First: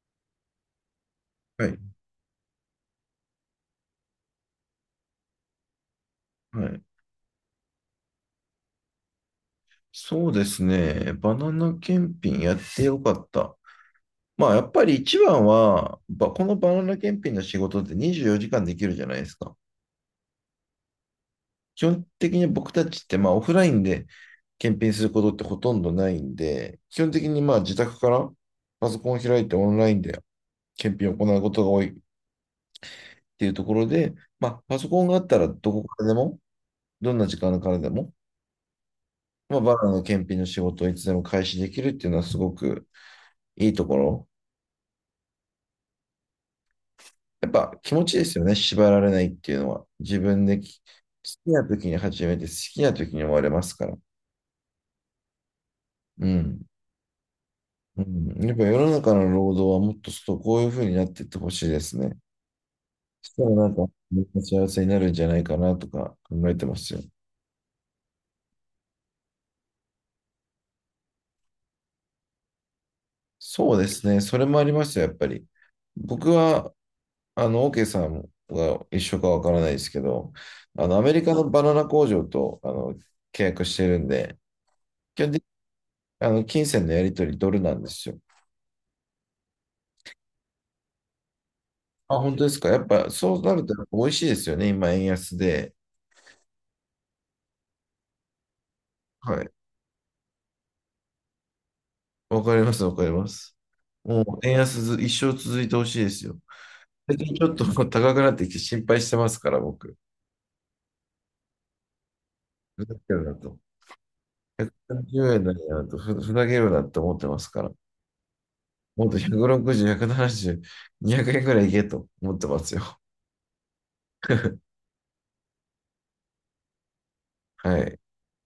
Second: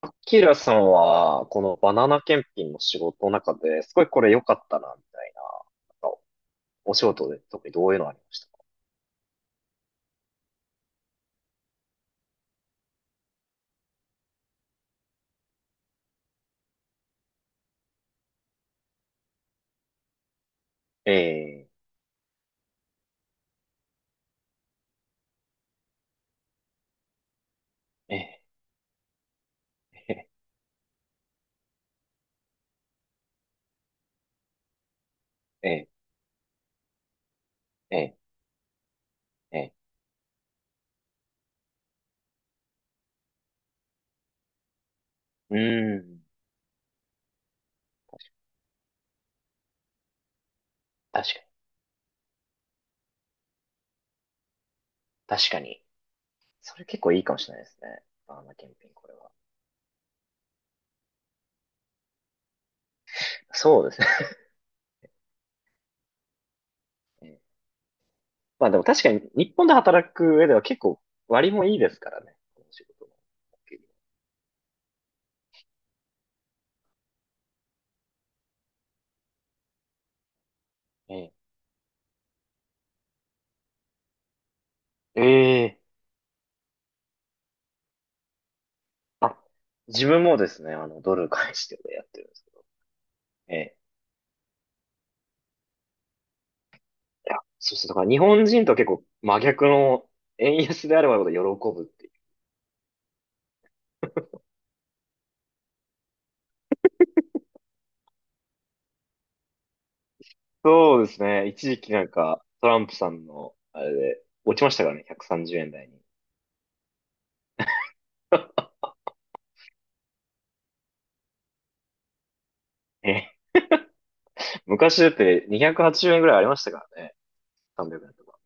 アキラさんは、こはのバい。ナナ検品の仕事の中で、すごいこれ良かったな、みたいな、なんかはい。お仕事で特にどういうのありましたか？そうですね。バナナ検品やってよかった。まあ、やっぱり一番は、このバナナ検品の仕事って24時間できるじゃないですか。ええ基本的に僕たちって、まあ、オフラインで検品することってほとんどないんで、基本的にまあ、自宅からえパソコンを開いてオンラインでえ検品を行うことが多いっていうところで、まあ、パソコンがあったらどこええからでも、どんな時間からでえも、えまえあ、え。バナナの検品の仕事をいつでも開始できるっていうのはすごくいいところ。うーん、やっぱ気持ちですよね、縛られないっていうのは。自分確かに、好きな時に始めて、好きな時に終われますから。確かに。うん。それ結構いいかもしれないですうね。バナん、やナっぱ検世品、のこ中れのは。労働はもっとこういうふうになっていってほしいですね。そしたらなんそか、うですね。みんな幸せになるんじゃないかなとか考えてますよ。ええ、まあでも確かに、日本で働く上では結構割もいいですからね。この仕事のそ給う料。ですね、それもありますよ、やっぱり。僕は、OK さんが一緒かわからないですけど、アメリえカのバナナ工場と、契約してるんで、基え本的に、ええ、金銭のやり取りドルなんですよ。あ、自分もですね、あの、ドル返してでやっあ、てるんで本当すでけすど。か。やっぱそうなえるとえ、やっぱ美味しいですよね。今、円安で。いや、そうですね。だから日本人とは結構真はい。逆の、円安であればあるほど喜ぶっていう。わかります、わかります。もう円安ず一生続いてほしいですよ。最近ちょっともう高くなってきて心配してますから、僕。そうですね。一時期なんかトラふンざプさけるんなのと。あれで落ちましたからね。130円130だなん円やな台と、に。ふざけるなって思ってますから。もっと160、170、200円ぐらいいけと思ってますよ。え、昔だって280円ぐらいありましたからね。は300い。円とか。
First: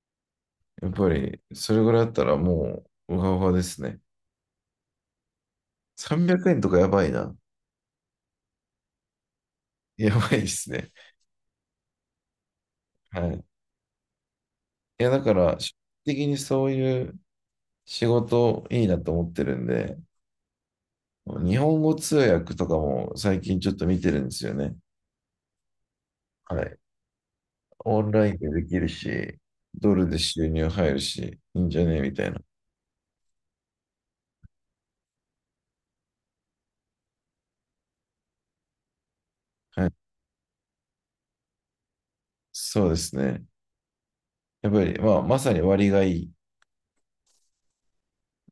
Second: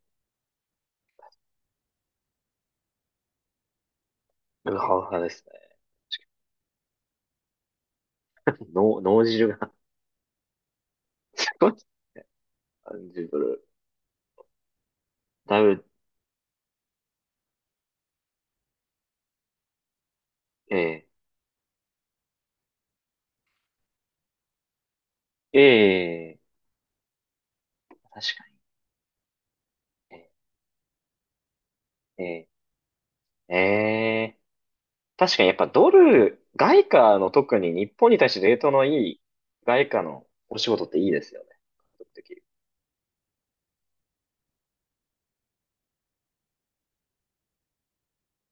やっぱり、それぐらいだったらもう、うわうわですね。うわうわですね。300円とかやばいな。脳汁が やばいですね。すごい。は30ドい。ル。いや、だから、だい基本ぶ、的にそういう仕事いいなと思ってるんで、ええ日本語通訳とかも最近ちょっと見てるんですよね。ええ、はい。オンライ確ンかでに。できるし、ドルでえ収入入るし、いいんじゃねみえたいな。ええええ、確かに、やっぱドル、外貨の、特に日本に対してレートのいいは外い。貨のお仕事っていいですよね。獲得できる。そうですね。やっぱり、まあ、まさに割がいい。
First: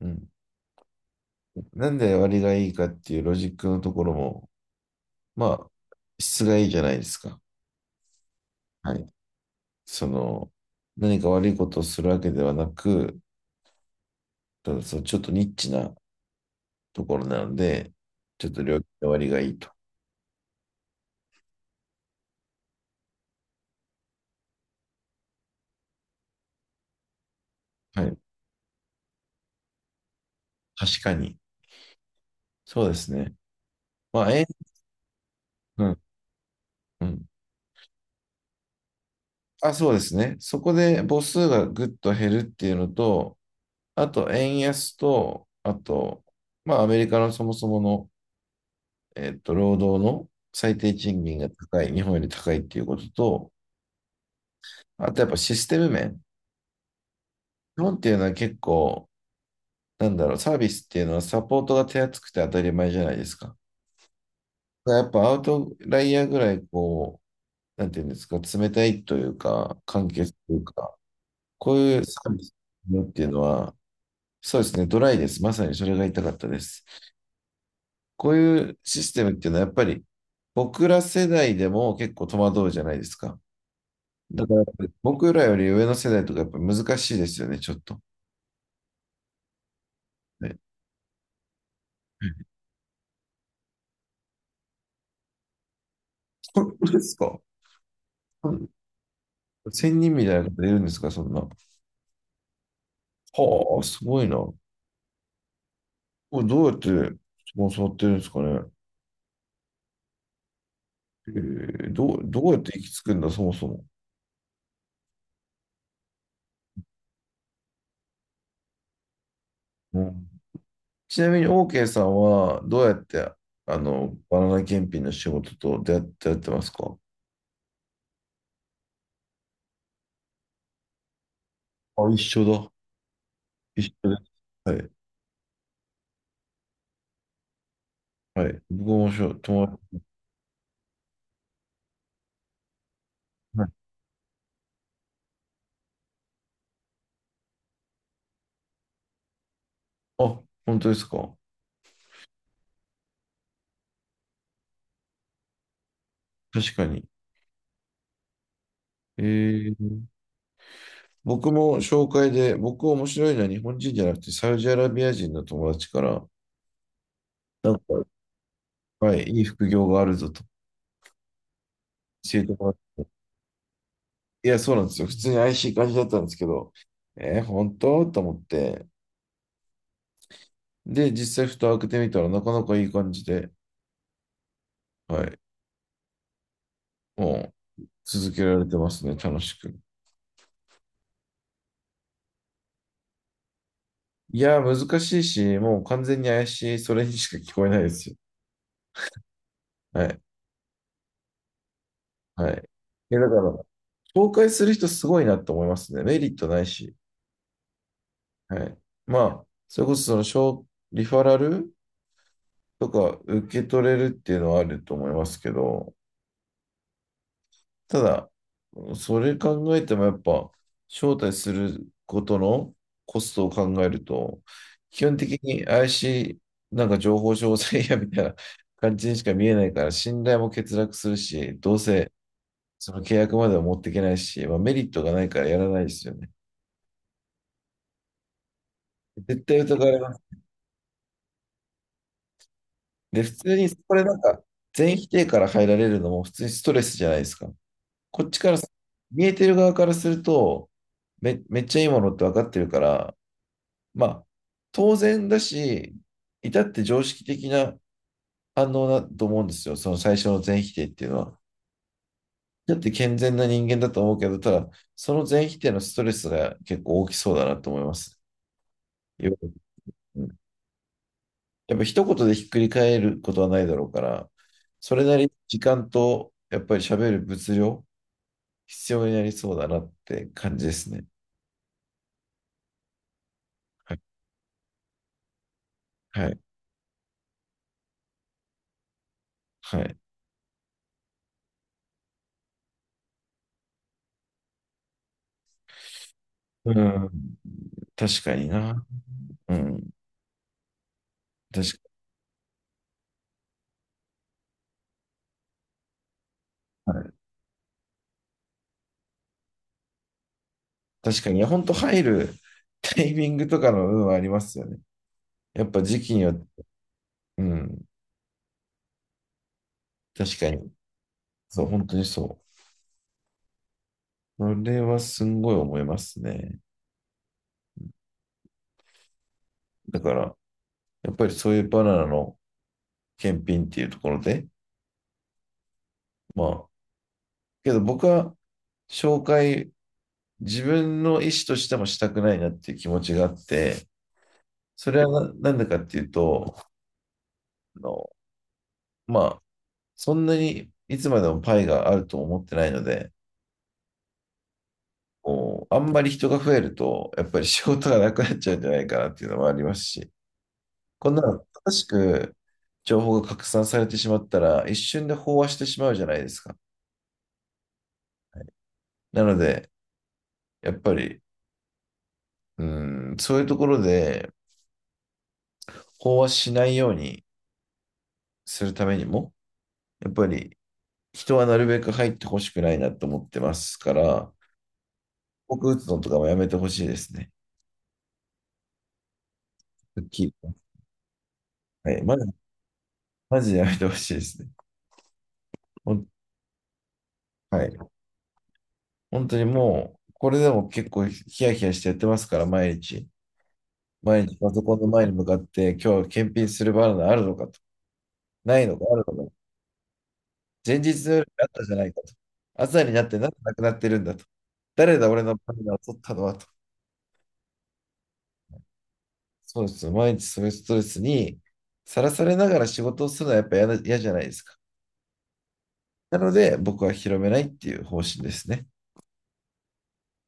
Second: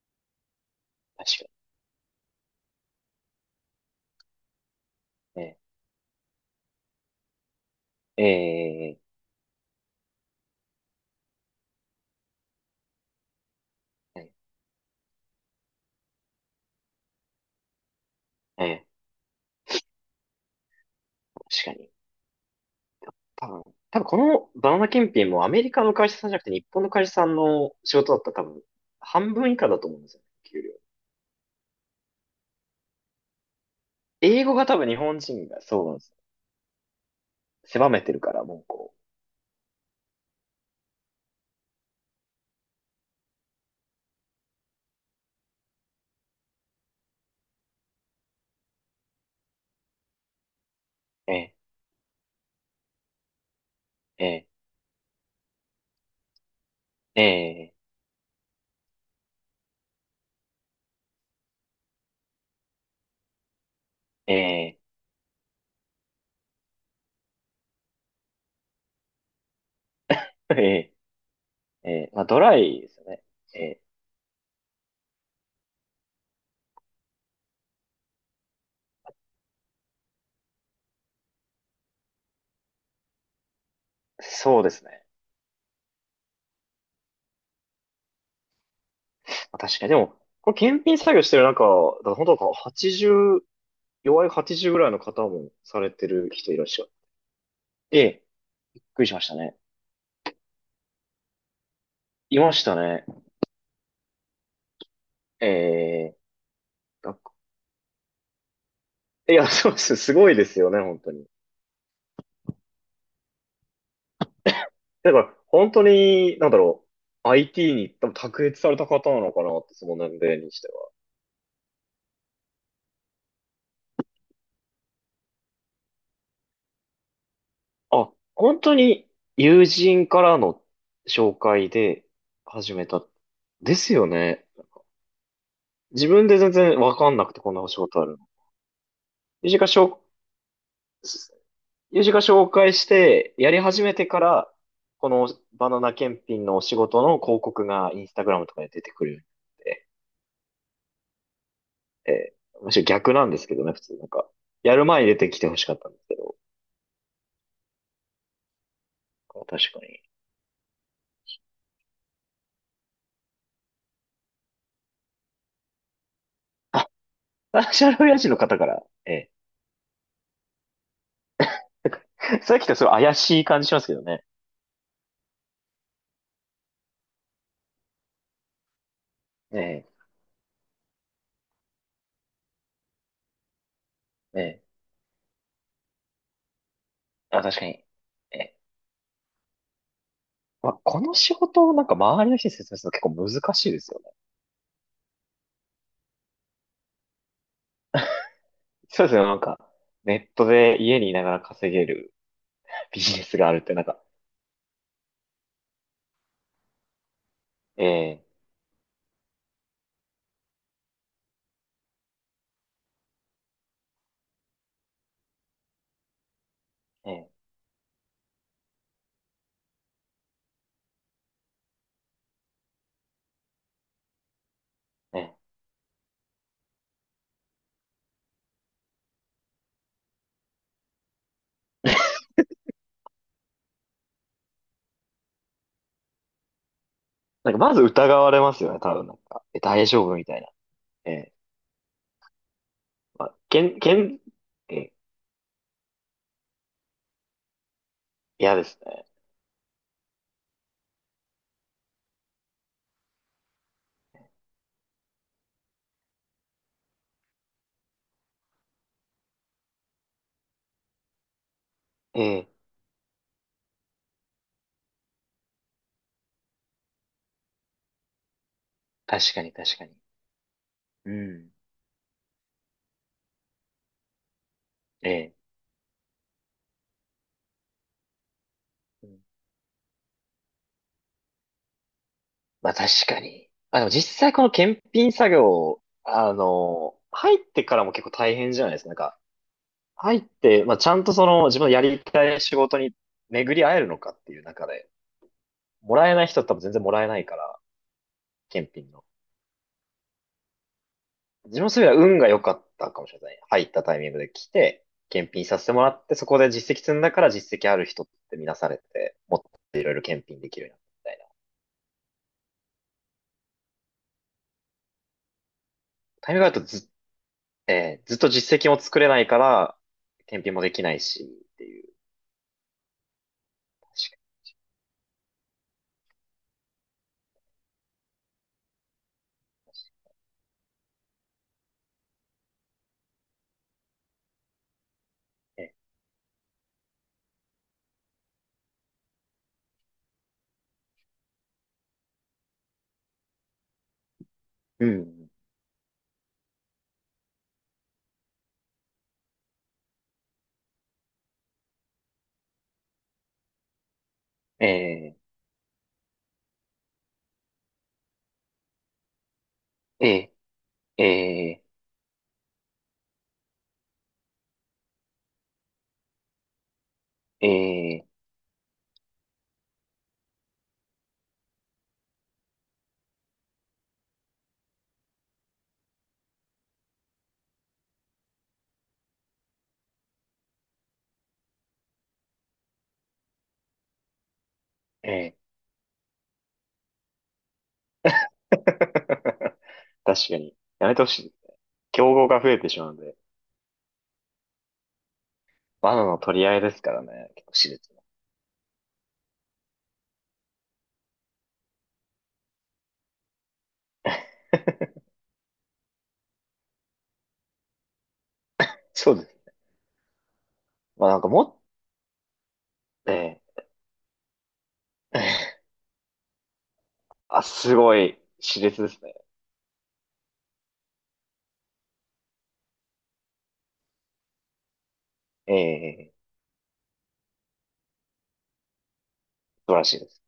うん。確かなんで割がいいかっていうロジックのところも、に。えまえ、あ、質がいいじゃないですか。えはえ、い。その、何か悪いことをするわけではなく、ええ、ただそのちょっとニッチなところなので、ちょっと料ええ、金割がいいと。確かに。多分、多分このバナナ検品もアメリカの会社さんじゃなくて日本の会社さんの仕は事い。だったら多分半分以下だと思うんですよ、給料。確かに。そうですね。まあ、英え、語が多分日本人がそううなんでん、すよ。うん。狭めてるから、もうこあ、そうですね。そこで母数がぐっと減るっていうのと、あと、円安と、あと、まあ、アメリカのそもそもの、労働の最低賃う。え金がえ、高い、日本より高いっていうことと、ええ、あとやっぱシステム面。ええ、日本っていうのは結構、なんだろう、サービスっていうのはサポートが手厚くて当たり前じゃないですか。ええ、だからやっぱアウトライヤーぐらいこう、なんていうんですか、冷たいというか、簡潔とえいうえ、か、こうえいうえ、サまあードビスライですよってね。いうのえは、え、そうですね、ドライです。まさにそれが言いたかったです。こういうシステムっていうのは、やっぱり僕ら世代でも結構戸惑うじゃないですか。だかそうら、ですね。僕らより上の世代とかやっぱ難しいですよね、ちょっと。確かに。でも、これね。検品作業してる中、だから本当なんか、80、弱い80ぐらいの方もされてる人いらっ本しゃる。当ですか？ええ、うん、びっくりしましたね。千人みたいな方いるんですか、そんな。はいましたね。あ、すごいな。こええ、れどうやっなてんか、スポンサーやってるんですかね。いや、そうです。すごいですよね、本当に。えどうやって行き着くんだ、そもそも。だから、本当に、なんだろう。IT に多分卓越された方なのかなって、そのう年ん、齢にしてちなみに OK さんはどうやってあのバナナ検品の仕事と出会ってやってますか？は。あ、本当に友人からの紹介であ、一緒だ。始めた。で一すよ緒です。ね。はい。自分で全然わかんなくてこんなお仕事あるの。はい。僕も友人か友ら紹達。す友人が紹介して、やりはい。始めてから、このバナナ検品のお仕事の広告がインスタグラムとかで出てくるようになって、あ、本当ですか。えーむしろ逆なんですけどね。普通なんか、やる前に出てきてほしかったんですけど、確かに。え確かに。ー、僕も紹介で、僕面白いのは日本人じゃなくてサウジアラビア人の友達から、あ、なナんショルか、親父の方から、はい、いい副業があるぞとな教んえかてさっもきらとっすごて。い怪しい感じしますけどね。いや、そうなんですよ。普通に IC 感じだったんですけど、本当と思って。えで、実際蓋を開けてみたらなかなかいい感じで。ー、えはい。あ、も確かうに。続けえられてますね、楽しく。まあ、この仕事をなんか周りの人に説明するの結構難しいですよね。いやー、難しいし、もう完全に怪しい、それにしか聞こえないですよ。そうですよ、なんか、はい。ネットで家にいながら稼げるはい。ビいジや、ネだかスら、があるってなんか、紹介する人すごいなって思いますね。メリットないし。ええ、はい。まあ、それこそその、リファラルとか受け取れるっていうのはあると思いますけど、ええ、ただ、それ考えてもやっぱ、招待することのコストを考えると、基本ええ。的に怪しい、なんか情報商材やみたいな感じにしか見えないから、信頼も欠落するし、どうせその契約までは持っていけないし、まあ、メリットがないからやらないですよね。なんかまず疑われますよね、多分なんか。絶対え、疑大われ丈ま夫す。みたいな。ええ。で、ま普あ、通けに、ん、けこれなん、んか、ええ、全否定から入られるのも普通にストレスじゃないですか。こっちか嫌ら、ですね。見えてる側からすると、めっちゃいいものって分かってるから、まあ、当然だし、至って常識的な反応だと思うんですよ。その最初の全否定っていうのは。ええ、だって健全な人間だと思うけど、ただ、その全否定のストレスが結構大きそうだなと思います。確かに確かに。うん。やっぱ一言でひっくり返ることはないだろうから、それえなりにえ。時間と、やっぱり喋る物量、必要うにん、なりそうだなって感じですね。まあ確かに。まあ、でもはい。実際この検品作業、はあい。の、入ってからも結構大変じゃないですか。なんか、はい。入って、まあちゃんとその自分のやりたい仕事に巡り会えるのかっていう中で、もらえない人は多分全う然もらえん。ないから、確かに検な。品の。うん。自分のそうい確う意味では運が良かったかもしれない。入ったタイミングで来て、検品させてもらって、そこで実績積かんだに。から実績ある人って見なされて、もっといろいろ検品できるようになったみ確たいかな。に、いや本当入るタイミングとかの運はありますよね。やっぱ時期にタはイミングがあるとず、うん、えーずっと実績も作れないから、確検か品もに。できないし、っそてう、いう。本当にそう。確かそれはすんごい思いますね。だから、やっぱりそういうバナナの検品っていうところで、にね。まあ、けど僕は紹介、自分の意思としてもしたくないなっていう気持ちがあって、うそれはん。なんでかっていうと、あのまあ、そんなにいつまでもパイがあると思ってないので、えこうあんまり人が増えると、やっぱり仕事がなくなっちゃうんじゃないかなっていうのもありますー、し、えー、こんなのえ正しく情報が拡散されてしまったら、一瞬で飽和してしまうじゃないですか。ー、えなので、やっぱり、うん、そういうところで飽和しないようにするためにも、やっぱり人はなるべく入ってほしくないなと思ってますから、ー、えー。僕打つのとかもやめてほしいですね。は確かっに。やめてほしい。きりはい、競ま合ず、が増えてしまうので。マジでやめてほしいですね。ほバナんナの取り合いですからね。結構は熾い。烈な。本当にもう、これでも結構ヒヤヒヤしてやってますから、毎日。毎日パソコンの前に向かって、今日検品するバナナあるのかと。ないのか、あるそうでのか。す。前日まあのなん夜かにもあったっ、じゃないかと。朝になってなんでえなくなってるんだと。誰だ、俺のーバナナを取ったのはと。あ、すごい、熾烈ですね。そうですよ。毎日そういうストレスにさらされながら仕事をするのはやっぱ嫌な嫌じゃないですか。ええ、なので、僕は広めないっていう方針ですね。素晴らしいです。